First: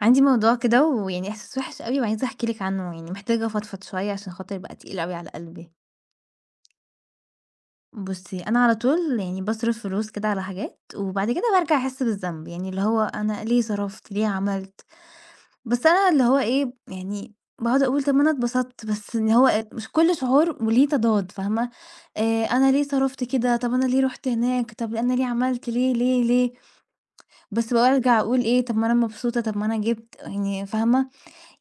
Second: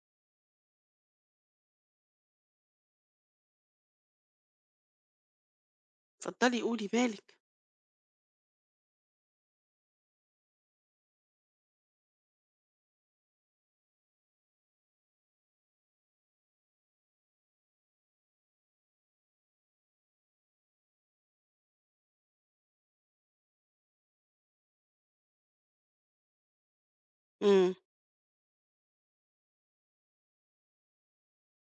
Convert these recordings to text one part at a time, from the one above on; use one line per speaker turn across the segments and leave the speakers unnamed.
عندي موضوع كده ويعني إحساس وِحِش أوي وعايزة أحكي لِك عنه، يعني محتاجة أفضفض شوية عشان خاطر بقى تقيل أوي على قلبي.
اتفضلي قولي بالِك.
بُصّي، أنا على طول يعني باصرف فلوس كده على حاجات وبعد كده بارجع أحس بالذنب، يعني اللي هو أنا ليه صرفت، ليه عملت؟ بس أنا اللي هو إيه، يعني باقعد أقول طَب ما أنا اتبسطت، بس إن هو مش كل شعور وليه تضاد فاهمة؟ أنا ليه صرفت كده، طَب أنا ليه رُحت هناك، طَب أنا ليه عملت، ليه، ليه، ليه؟ بس
إمم.
بارجع أقول إيه، طَب ما أنا مبسوطة، طَب ما أنا جِبت يعني فاهمة؟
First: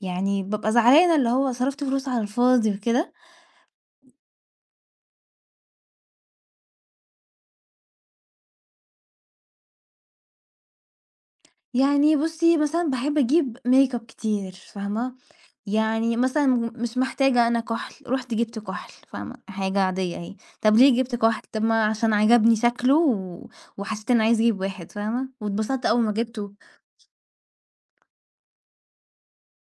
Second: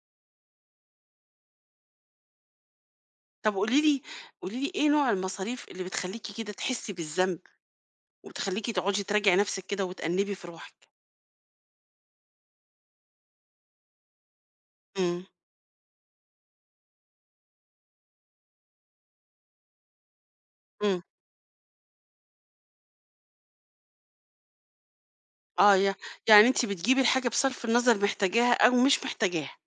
يعني بابقى زعلانة اللي هو صرفت فلوس على الفاضي وكده.
طب قولي لي إيه نوع المصاريف اللي بتخلّيكِ كده تحسّي بالذنب، وتخلّيكِ تقعدي تراجعي نَفْسِك كده وتأنِّبي في روحِك؟
يعني بُصّي، مثلًا باحب أجيب makeup كتير فاهمة،
إمم،
يعني مثلًا مش محتاجة أنا كُحْل، رُحت جِبت كُحْل فاهمة، حاجة عادية أهي، طَب
إمم.
ليه جِبت كُحْل؟ طَب ما عشان عجبني شكله و وحسيت إني عايزة أجيب واحد فاهمة،
آه،
واتبسطت أول ما
يعني
جِبته،
أنتِ بتجيبي الحاجة بصرف النظر محتاجاها أو مش محتاجاها.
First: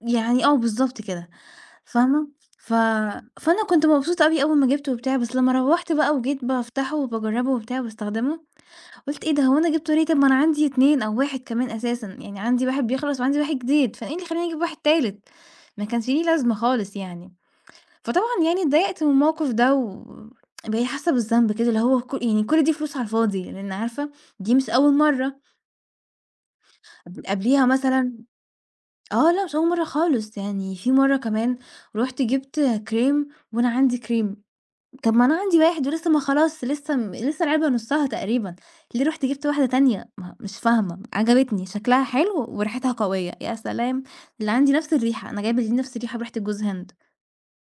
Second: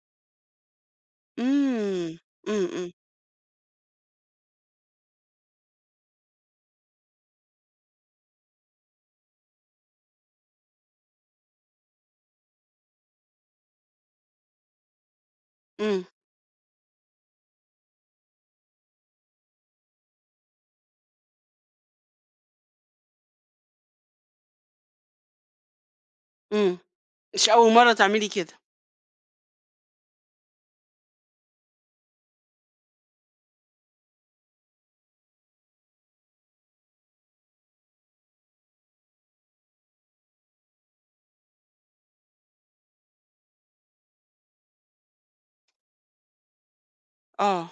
يعني آه بالضبط كده
إمم.
فاهمة،
إمم،
ف
إمم،
فأنا كنت مبسوطة أوي أول ما جِبته وبتاع، بس لمّا روّحت بقى وجيت بافتحه وباجرّبه وبتاع وباستخدمه قُلت إيه ده هو أنا جِبت ليه؟ طب ما أنا عندي 2 أو 1 كمان أساسًا، يعني عندي واحد بيخلص وعندي واحد جديد، فأنا إيه اللي يخلّيني أجيب واحد تالت؟ ما
إمم،
كانش ليه لازمة خالص يعني. فطبعًا يعني اتضايقت من الموقف ده و بقيت حاسة بالذنب كده، اللي هو يعني كل دي فلوس على الفاضي، لإن عارفة دي مش أول مرّة،
إمم. مش
قبليها
أول مرّة
مثلًا
تعملي كده.
آه لأ مش أول مرّة خالص، يعني في مرّة كمان رُحت جِبت كريم وأنا عندي كريم طب ما أنا عندي واحد ولسه ما خلاص لسه لسه العلبة نُصّها تقريبًا، ليه رُحت جِبت واحدة تانية؟ ما مش فاهمة، عجبتني شكلها حلو وريحتها قوية، يا سلام! اللي عندي نفس الريحة، أنا جايبة الاتنين نفس الريحة بريحة الجوز هند،
آه.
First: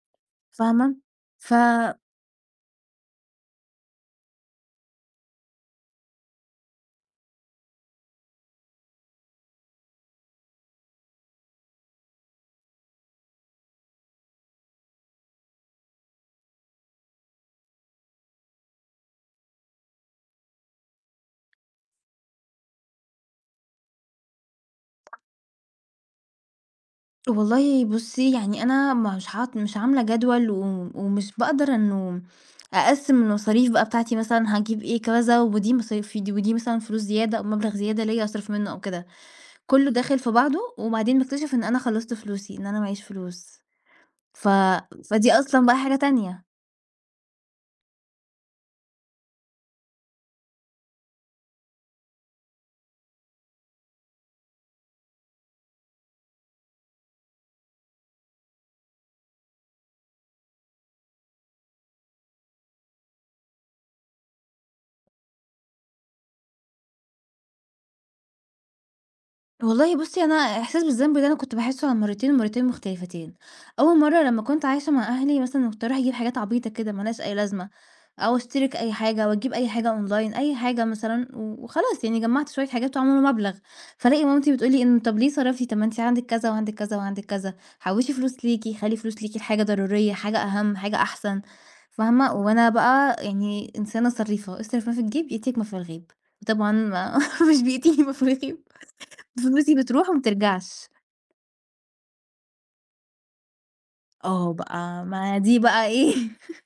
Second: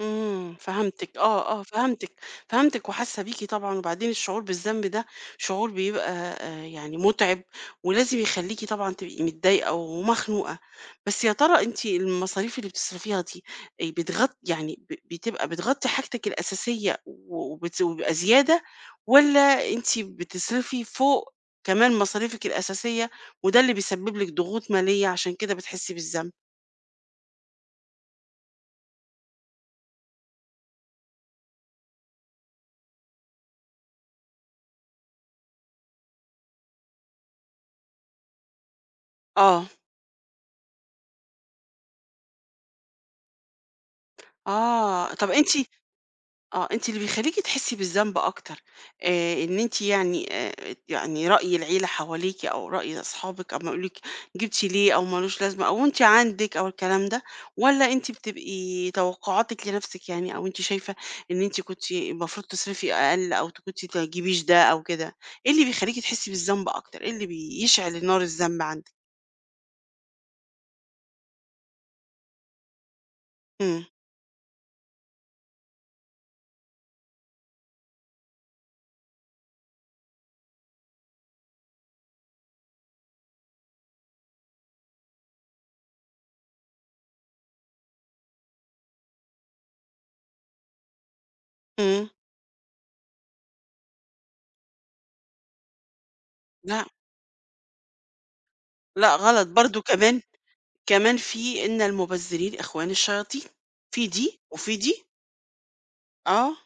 إمم،
فاهمة؟
فهمتِك، آه،
ف
آه، فهمتِك، فهمتِك وحاسة بيكِ طبعًا. وبعدين الشعور بالذنب ده شعور بيبقى يعني مُتعب، ولازم يخلّيكِ طبعًا تبقي متضايقة ومخنوقة. بس يا ترى أنتِ المصاريف اللي بتصرفيها دي يعني بتبقى بتغطي حاجتِك الأساسية و وبت وبيبقى زيادة، والّا أنتِ بتصرفي فوق كمان مصاريفِك الأساسية، وده اللي بيسبب لِك ضغوط مالية عشان كده بتحسي بالذنب؟
والله بُصّي يعني أنا مش عاملة جدول و ومش باقدر إنه أقسّم المصاريف بقى بتاعتي مثلًا هاجيب إيه كذا ودي مصاريفي دي ودي مثلًا فلوس زيادة أو مبلغ زيادة ليّا أصرف منه أو كده،
آه،
كلّه داخل في بعضه وبعدين باكتشف إن أنا خلّصت فلوسي، إن أنا معييش فلوس. ف
آه، طَب
فدي
أنتِ
أصلًا بقى حاجة تانية.
آه، أنتِ اللي بيخلّيكِ تحسّي بالذنب أكتر. إن أنتِ يعني يعني رأي العيلة حواليكِ أو رأي أصحابِك أمّا يقولوا لِك جِبتِ ليه أو ما لوش لازمة أو أنتِ عندِك أو الكلام ده، والّا أنتِ بتبقي توقُّعاتِك لنَفْسِك يعني أو أنتِ شايفة إن أنتِ كنتِ المفروض تصرفي أقل أو كنتِ تجيبيش ده أو كده؟ إيه اللي بيخلّيكِ تحسّي بالذنب أكتر؟ إيه اللي بيشعل نار الذنب عندِك؟
والله بُصّي، أنا إحساس بالذنب ده أنا كنت باحسّه على مرّتين ومرّتين مختلفتين.
إمم،
أول مرّة لمّا كنت عايشة مع أهلي مثلًا كنت أروح أجيب حاجات عبيطة كده ما لهاش أي لازمة، أو أشترك أي حاجة وأجيب أي حاجة أونلاين، أي حاجة مثلًا وخلاص يعني جمّعت شوية حاجات وعملوا مبلغ، فالاقي مامتي بتقول لي إن "طَب ليه صرفتِ؟ طَب ما أنتِ عندِك كذا وعندِك كذا وعندِك كذا، حوّشي فلوس ليكِ، خلّي فلوس ليكِ لحاجة ضرورية، حاجة أهَم، حاجة أحسن."
إمم.
فاهمة؟ وأنا بقى يعني إنسانة صريفة، "اصرف ما في الجيب يأتيك ما في الغيب." وطبعًا
لأ،
ما مش بيأتيني ما في الغيب.
لأ غلط
فلوسي
برضه
بتروح وما
كمان.
بترجعش.
كمان في إن المُبذّرين إخوان الشياطين، في دي
آه
وفي دي.
بقى ما دي بقى إيه،
آه،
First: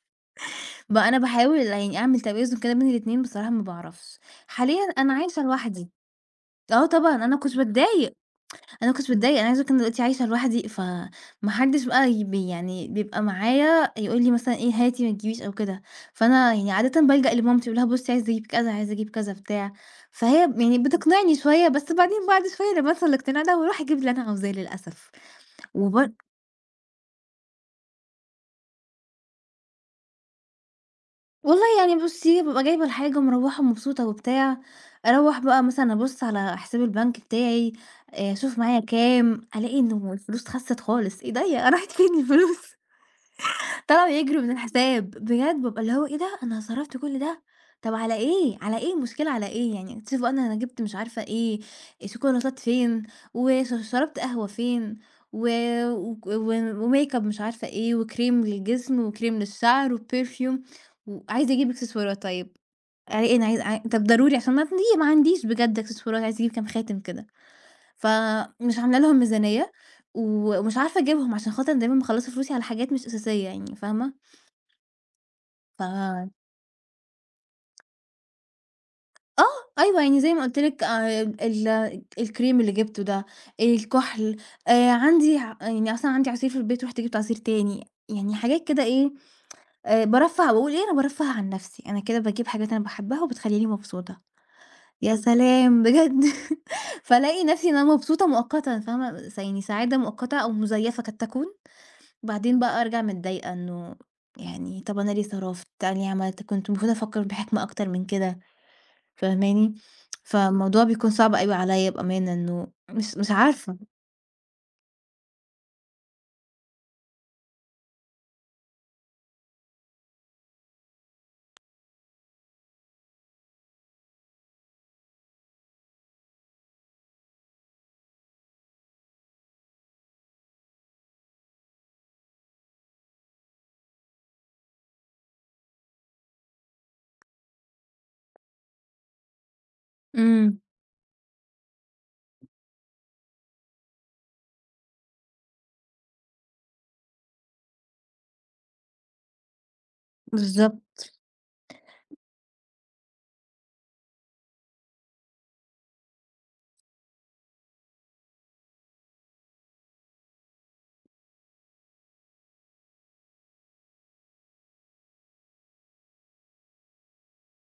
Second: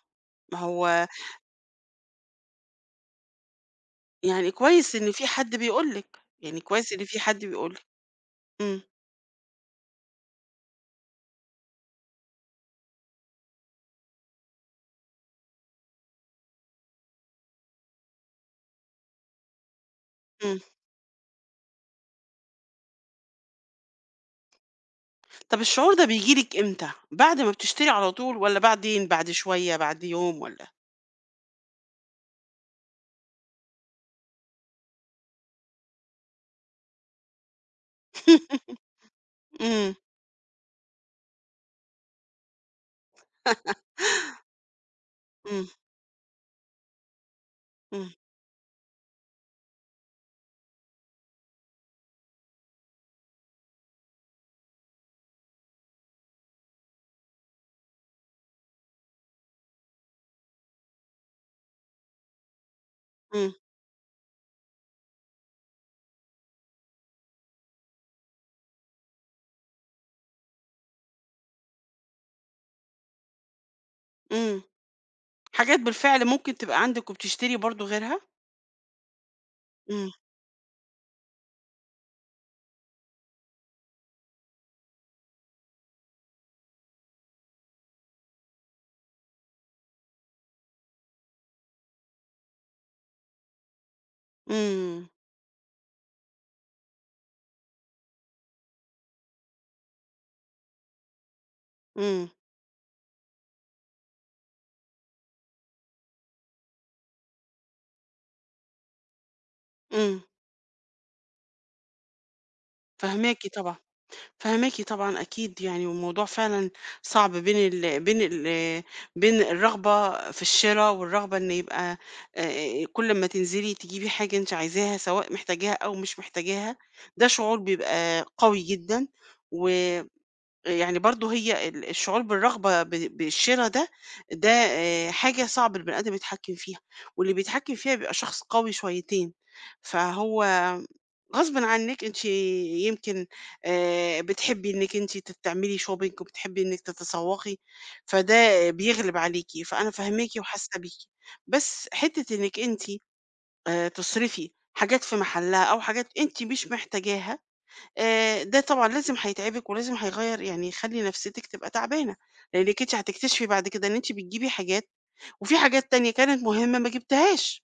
ما هو
بقى أنا باحاول يعني أعمل توازن كده بين الاتنين بصراحة ما باعرفش.
يعني
حاليًا
كويس إن
أنا
في
عايشة
حد
لوحدي.
بيقول لِك، يعني
آه
كويس إن
طبعًا
في حد بيقول لِك. إمم،
أنا ما كنتش باتضايق، أنا عايزة أقول لك أنا دلوقتي عايشة لوحدي، فما حدش بقى ي بي يعني بيبقى معايا يقول لي مثلًا إيه هاتي ما تجيبيش أو كده، فأنا يعني عادةً بالجأ لمامتي أقول لها بُصّي عايزة أجيب كذا، عايزة أجيب كذا بتاع، فهي
إمم.
يعني بتقنعني شوية، بس بعدين بعد شوية لما أوصل للاقتناع ده باروح أجيب اللي أنا عاوزاه للأسف.
طَب الشعور ده
وبر
بييجي لِك إمتى؟ بعد ما بتشتري على طول والّا بعدين، بعد شوية، بعد يوم والّا
والله يعني بُصّي، بابقى جايبة الحاجة ومروّحة مبسوطة وبتاع، أروّح بقى مثلًا أبُص على حساب البنك بتاعي، أشوف معايا كام، ألاقي
إمم،
إنه الفلوس خسِّت خالص، إيه ده هي راحت فين الفلوس؟ طلعوا يجروا من الحساب، بجد
إمم،
بابقى اللي هو إيه ده! أنا صرفت كل ده، طب
إمم،
على إيه، على إيه المشكلة على إيه يعني، شوف بقى أنا جِبت مش عارفة إيه، شوكولاتات فين، شربت قهوة فين، و وك و وMakeup مش عارفة إيه، وكريم للجسم، وكريم للشعر، وperfume وعايزة أجيب إكسسوارات طيب، على إيه أنا
إمم،
عايزة عاي طب ضروري عشان ما عنديش بجد إكسسوارات، عايزة أجيب كام خاتم كده، فمش عاملة لهم ميزانية، و ومش عارفة أجيبهم عشان خاطر دايمًا باخلّص فلوسي على حاجات مش أساسية يعني، فاهمة؟
إمم. حاجات
ف
بالفعل ممكن تبقى عندِك وبتشتري برضه غيرها؟
آه، أيوه،
إمم،
يعني زي ما قُلت لِك ال الكريم اللي جِبته ده، الكُحْل، عندي ع يعني أصلًا عندي عصير في البيت، رُحت جِبت عصير تاني، يعني حاجات كده إيه، بارفّه باقول إيه، أنا بارفّه عن نَفْسي، أنا كده باجيب حاجات أنا باحبّها وبتخلّيني مبسوطة.
إمم،
يا سلام بجد! فالاقي نَفْسي إن أنا مبسوطة مؤقتًا فاهمة، يعني سعادة مؤقتة أو مزيّفة قد تكون،
إمم،
بعدين بقى أرجع متضايقة إنه يعني طَب أنا ليه صرفت، أنا ليه عملت، كنت المفروض أفكّر بحِكمة أكتر من كده. فاهماني؟
إمم.
فالموضوع بيكون صعب أوي عليَّ بأمانة إنه مش
فاهماكِ طبعًا.
عارفة.
فهماكِ طبعًا أكيد يعني، والموضوع فعلًا صعب بين الرغبة في الشرا والرغبة إن يبقى كل أمّا تنزلي تجيبي حاجة أنتِ عايزاها، سواء محتاجاها أو مش محتاجاها، ده شعور بيبقى قوي جدًا. و يعني برضه هي الشعور بالرغبة بالشرا ده، ده حاجة صعب البني آدم يتحكّم فيها، واللي بيتحكّم فيها بيبقى شخص قوي شويتين، فهو
إمم،
غصبٍ عنِّك أنتِ يمكن بتحبّي إنِّك أنتِ تعملي shopping وبتحبّي إنِّك تتسوّقي، فده بيغلب عليكِ، فأنا فاهماكِ وحاسّة بيكِ.
بالضبط،
بس حتّة إنِّك أنتِ تصرفي حاجات في محلّها أو حاجات أنتِ مش محتاجاها ده طبعًا لازم هيتعبِك ولازم هيغيّر يعني يخلّي نفسيتِك تبقى تعبانة، لإنِّك أنتِ هتكتشفي بعد كده إن أنتِ بتجيبي حاجات وفي حاجات تانية كانت مهمة ما جبتيهاش.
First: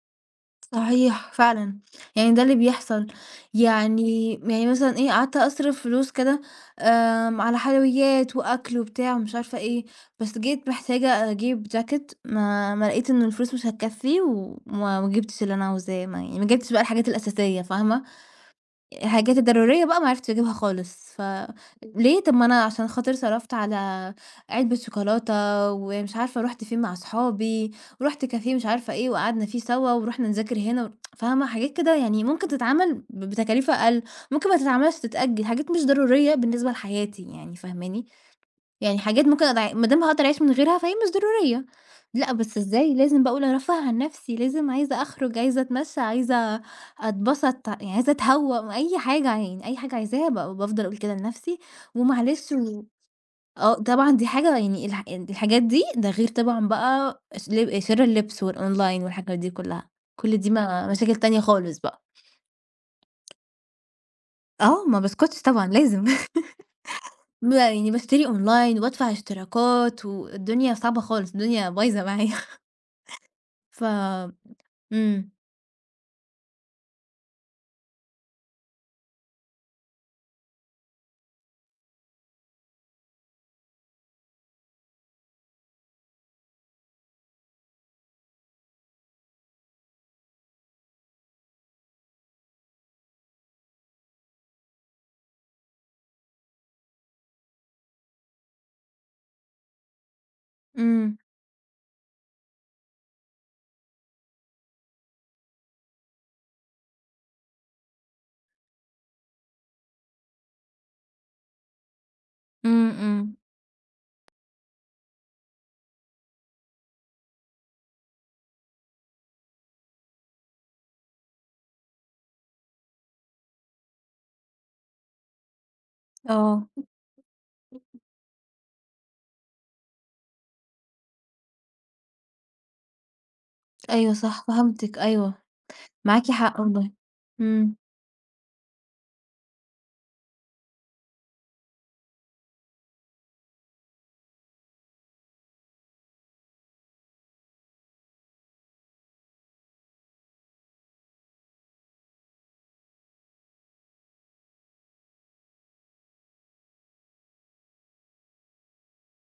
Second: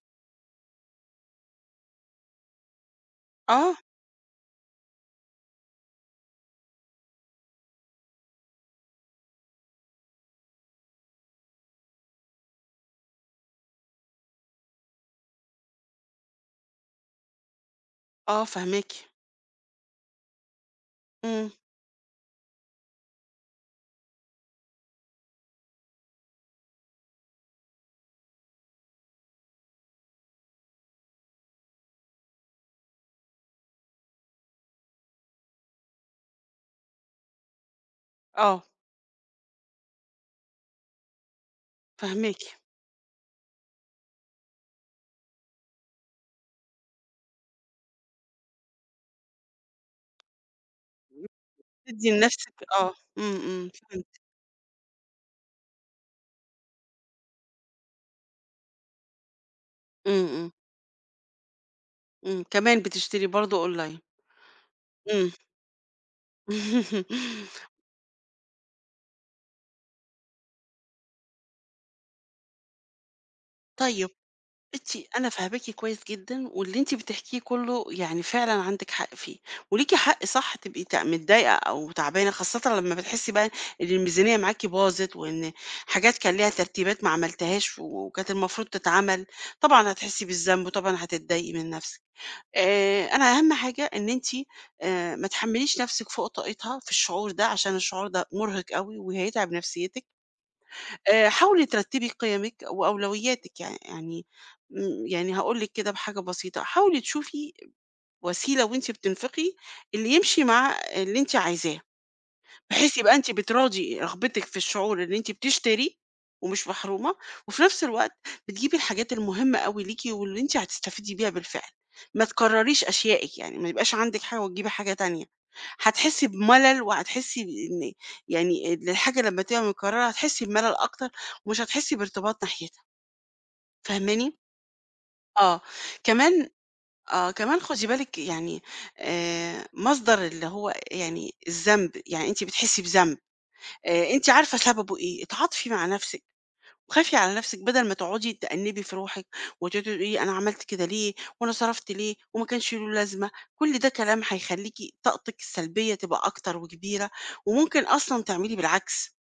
صحيح فعلًا، يعني ده اللي بيحصل،
آه،
يعني مثلًا إيه، قعدت أصرف فلوس كده على حلويات وأكل وبتاع ومش عارفة إيه، بس جيت محتاجة أجيب جاكيت ما لقيت إنه الفلوس مش هتكفي، وما ما جبتش اللي أنا عاوزاه، ما يعني ما جبتش بقى الحاجات الأساسية، فاهمة؟
آه فاهماكِ.
حاجاتي الضرورية بقى ما عرفتش أجيبها خالص،
إمم،
ليه طب ما أنا عشان خاطر صرفت على علبة شوكولاتة، ومش عارفة رُحت فين مع أصحابي، ورُحت كافيه مش عارفة إيه وقعدنا فيه سوا، ورُحنا نذاكر هنا ور فاهمة، حاجات كده يعني ممكن تتعمل بتكاليف أقل، ممكن ما تتعملش تتأجل، حاجات مش ضرورية بالنسبة لحياتي يعني، فاهماني؟
آه،
يعني حاجات ممكن أضيع ما دام هاقدر أعيش من غيرها فهي مش ضرورية، لأ
فاهماكِ.
بس إزاي لازم بقى أقول أرفّه عن نفسي، لازم عايزة أخرج، عايزة أتمشى، عايزة أتبسط، يعني عايزة أتهوّى، أي حاجة يعني أي حاجة عايزاها بافضل أقول كده لنفسي،
بتدّي
ومعلش
لنفسِك آه، إمم، إمم،
آه
فهمت.
طبعًا دي حاجة يعني الحاجات دي ده غير طبعًا بقى ش ل شِر اللبس والأونلاين والحاجات دي كلّها،
إمم،
كل دي
إمم،
ما مشاكل تانية خالص بقى.
إمم، كمان بتشتري برضه أونلاين.
آه ما
إمم.
باسكتش طبعًا لازم يعني باشتري أونلاين وبادفع اشتراكات والدنيا صعبة خالص، الدنيا بايظة معايا. ف
طيب بُصّي، أنا
إمم،
فاهماكِ كويس جدًا، واللي أنتِ بتحكيه كُلّه يعني فعلًا عندِك حق فيه، وليكِ حق صح تبقي متضايقة أو تعبانة، خاصةً لمّا بتحسي بقى إن الميزانية معاكِ باظت، وإن حاجات كان ليها ترتيبات ما عملتيهاش وكانت المفروض تتعمل، طبعًا هتحسي بالذنب وطبعًا هتتضايقي من نفسِك. أنا أهم حاجة إن أنتِ ما تحمّليش نفسِك فوق طاقتها في الشعور ده، عشان الشعور ده مُرهق أوي وهيتعب نفسيتِك.
إمم،
حاولي ترتّبي قيمِك وأولوياتِك، يعني يعني هاقول لِك كده بحاجة بسيطة، حاولي تشوفي وسيلة وأنتِ بتنفقي اللي يمشي مع اللي أنتِ عايزاه.
إمم،
بحيث يبقى أنتِ
إمم،
بتراضي رغبتِك في الشعور إن أنتِ بتشتري ومش محرومة، وفي نفس الوقت بتجيبي الحاجات المهمة أوي ليكِ واللي أنتِ هتستفيدي بيها بالفعل، ما تكرّريش أشيائِك يعني ما يبقاش عندِك حاجة وتجيبي حاجة تانية، هتحسّي
آه،
بملل وهتحسّي بإن يعني إن الحاجة لمّا تبقى متكرّرة هتحسّي بملل أكتر ومش هتحسّي بارتباط ناحيتها،
أيوه
فاهماني؟
صح فهمتِك أيوه،
آه،
معاكِ
كمان
حق والله،
كمان
إمم،
خُدي بالِك يعني مصدر اللي هو يعني الذنب، يعني أنتِ بتحسّي بذنب. أنتِ عارفة سببه إيه، اتعاطفي مع نَفْسِك، وخافي على نَفْسِك بدل ما تقعدي تأنِّبي في روحِك، وتقعدي تقولي أنا عملت كده ليه، وأنا صرفت ليه، وما كانش له لازمة، كل ده كلام هيخلّيكِ طاقتِك السلبية تبقى أكتر وكبيرة، وممكن أصلًا تعملي بالعكس،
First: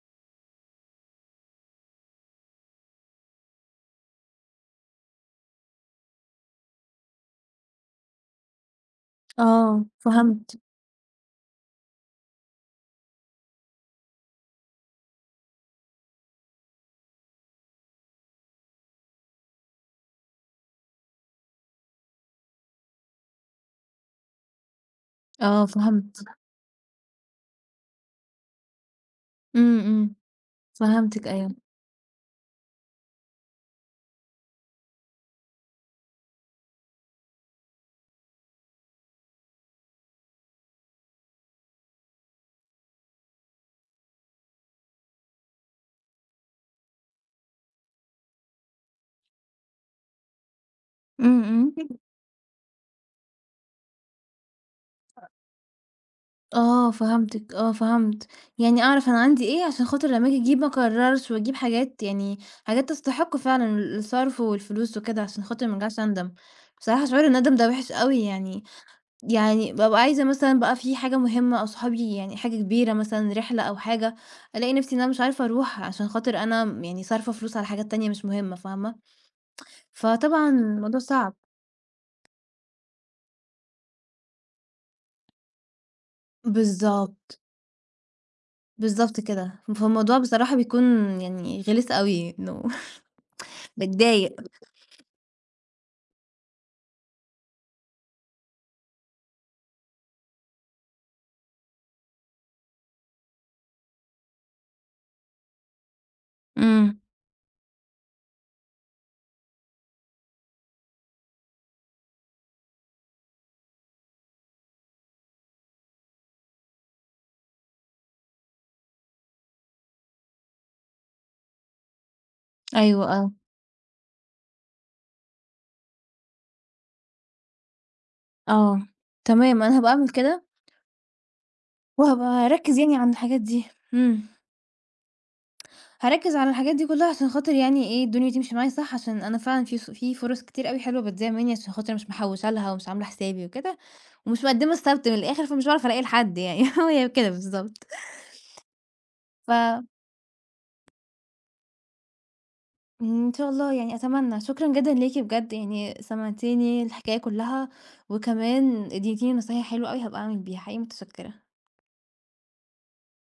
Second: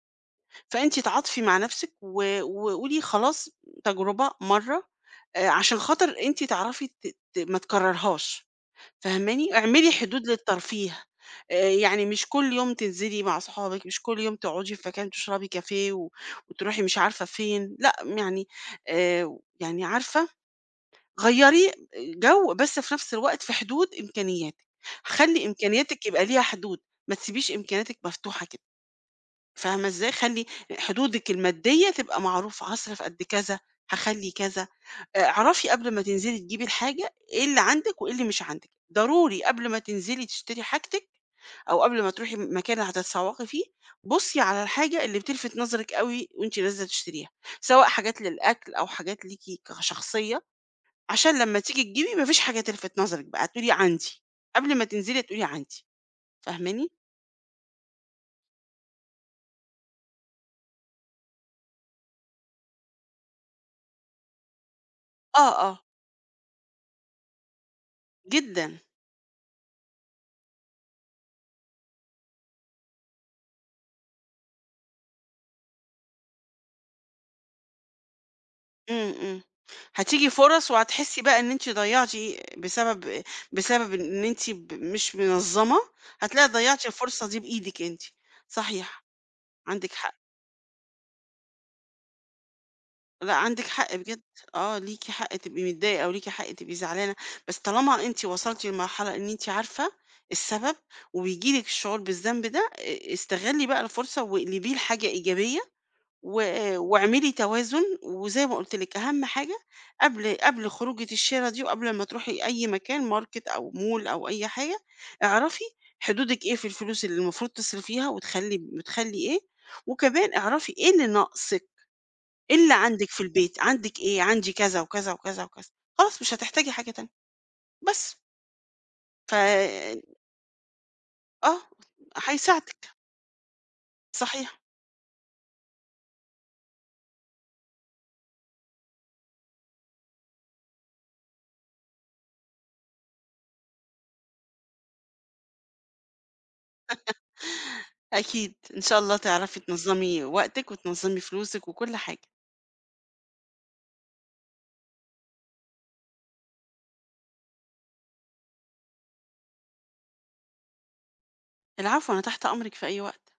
فأنتِ اتعاطفي مع نَفْسِك وقولي خلاص تجربة مرّة، عشان خاطر أنتِ تعرفي ت ت ما تكررهاش. فاهماني؟
آه
اعملي حدود
فهمت،
للترفيه، يعني مش كل يوم تنزلي مع صحابِك، مش كل يوم تقعدي في مكان تشربي كافيه وتروحي مش عارفة فين، لأ يعني يعني عارفة، غيّري جو بس في نفس الوقت في حدود إمكانياتِك، خلّي
آه
إمكانياتِك
فهمت،
يبقى ليها حدود، ما تسيبيش إمكانياتِك مفتوحة كده،
إمم،
فاهمة إزاي؟
إمم،
خلّي
فهمتِك
حدودِك
أيوه،
المادية تبقى معروفة، هاصرف قد كذا، هاخلّي كذا. اعرفي قبل ما تنزلي تجيبي الحاجة إيه اللي عندِك وإيه اللي مش عندِك، ضروري قبل ما تنزلي تشتري حاجتِك أو قبل ما تروحي مكان هتتسوقي فيه، بُصي على الحاجة اللي بتلفت نظرِك أوي وأنتِ نازلة تشتريها، سواء حاجات للأكل أو حاجات ليكِ كشخصية، عشان
إمم،
لمّا تيجي
إمم،
تجيبي ما فيش حاجة تلفت نظرِك بقى، تقولي عندي، قبل ما تنزلي هتقولي عندي، فاهماني؟
آه فهمتِك، آه فهمت، يعني أعرف أنا عندي إيه عشان خاطر لما آجي أجيب ما أكرّرش وأجيب حاجات يعني حاجات تستحق فعلًا الصرف والفلوس وكده عشان
آه،
خاطر ما
آه،
ارجعش أندم، بصراحة شعور الندم ده وِحِش أوي يعني
جدًا.
يعني بابقى عايزة مثلًا بقى في حاجة مهمة أو صحابي يعني حاجة كبيرة مثلًا رحلة أو حاجة، ألاقي نفسي إن أنا مش عارفة أروح عشان خاطر أنا م يعني صارفة فلوس على حاجات تانية مش مهمة، فاهمة؟
إمم، إمم. هتيجي
فطبعًا
فرص
الموضوع
وهتحسّي
صعب.
بقى إن أنتِ ضيّعتِ بسبب بسبب إن أنتِ مش منظّمة، هتلاقي ضيّعتِ الفرصة دي
بالضبط،
بإيدِك أنتِ. صحيح،
بالضبط كده.
عندِك حق.
فالموضوع بصراحة بيكون يعني غلس أوي، إنه
لأ، عندِك حق بجد.
باتضايق.
آه، ليكِ حق تبقي متضايقة وليكِ حق تبقي زعلانة، بس طالما أنتِ وصلتِ لمرحلة إن أنتِ عارفة السبب وبييجي لِك الشعور بالذنب ده، استغلّي بقى الفرصة واقلبيه لحاجة إيجابية و
إمم.
واعملي توازن، وزي ما قُلت لِك أهم حاجة قبل خروجة الشِرا دي وقبل ما تروحي أي مكان ماركت أو مول أو أي حاجة، اعرفي حدودِك إيه في الفلوس اللي المفروض تصرفيها بتخلّي إيه، وكمان اعرفي إيه اللي ناقصِك، إيه اللي
أيوه،
عندِك في
آه.
البيت، عندِك إيه، عندي كذا وكذا وكذا وكذا، خلاص مش هتحتاجي حاجة تانية بس.
آه.
ف
تمام، أنا هابقى أعمل كده
آه،
وهابقى أركّز
هيساعدِك
يعني على الحاجات دي. إمم.
صحيح.
هاركّز على الحاجات دي كلّها عشان خاطر يعني إيه، الدنيا تمشي معايا صح، عشان أنا فعلًا في فرص كتير أوي حلوة بتضيع منّي عشان خاطر مش محوّشة لها ومش عاملة حسابي وكده، ومش مقدّمة السَبت من الآخِر، فمش باعرف ألاقي لحد يعني هي كده بالضبط.
أكيد، إن شاء الله
ف
تعرفي تنظّمي وقتِك وتنظّمي فلوسِك وكل حاجة.
إن شاء الله يعني أتمنّى، شكرًا جدًا ليكِ بجد يعني سمعتيني الحكاية كلّها، وكمان ادّيتيني نصايح حلوة أوي هابقى أعمل بيها، حقيقي متشكّرة.
العفو، أنا تحت أمرِك في أي وقت.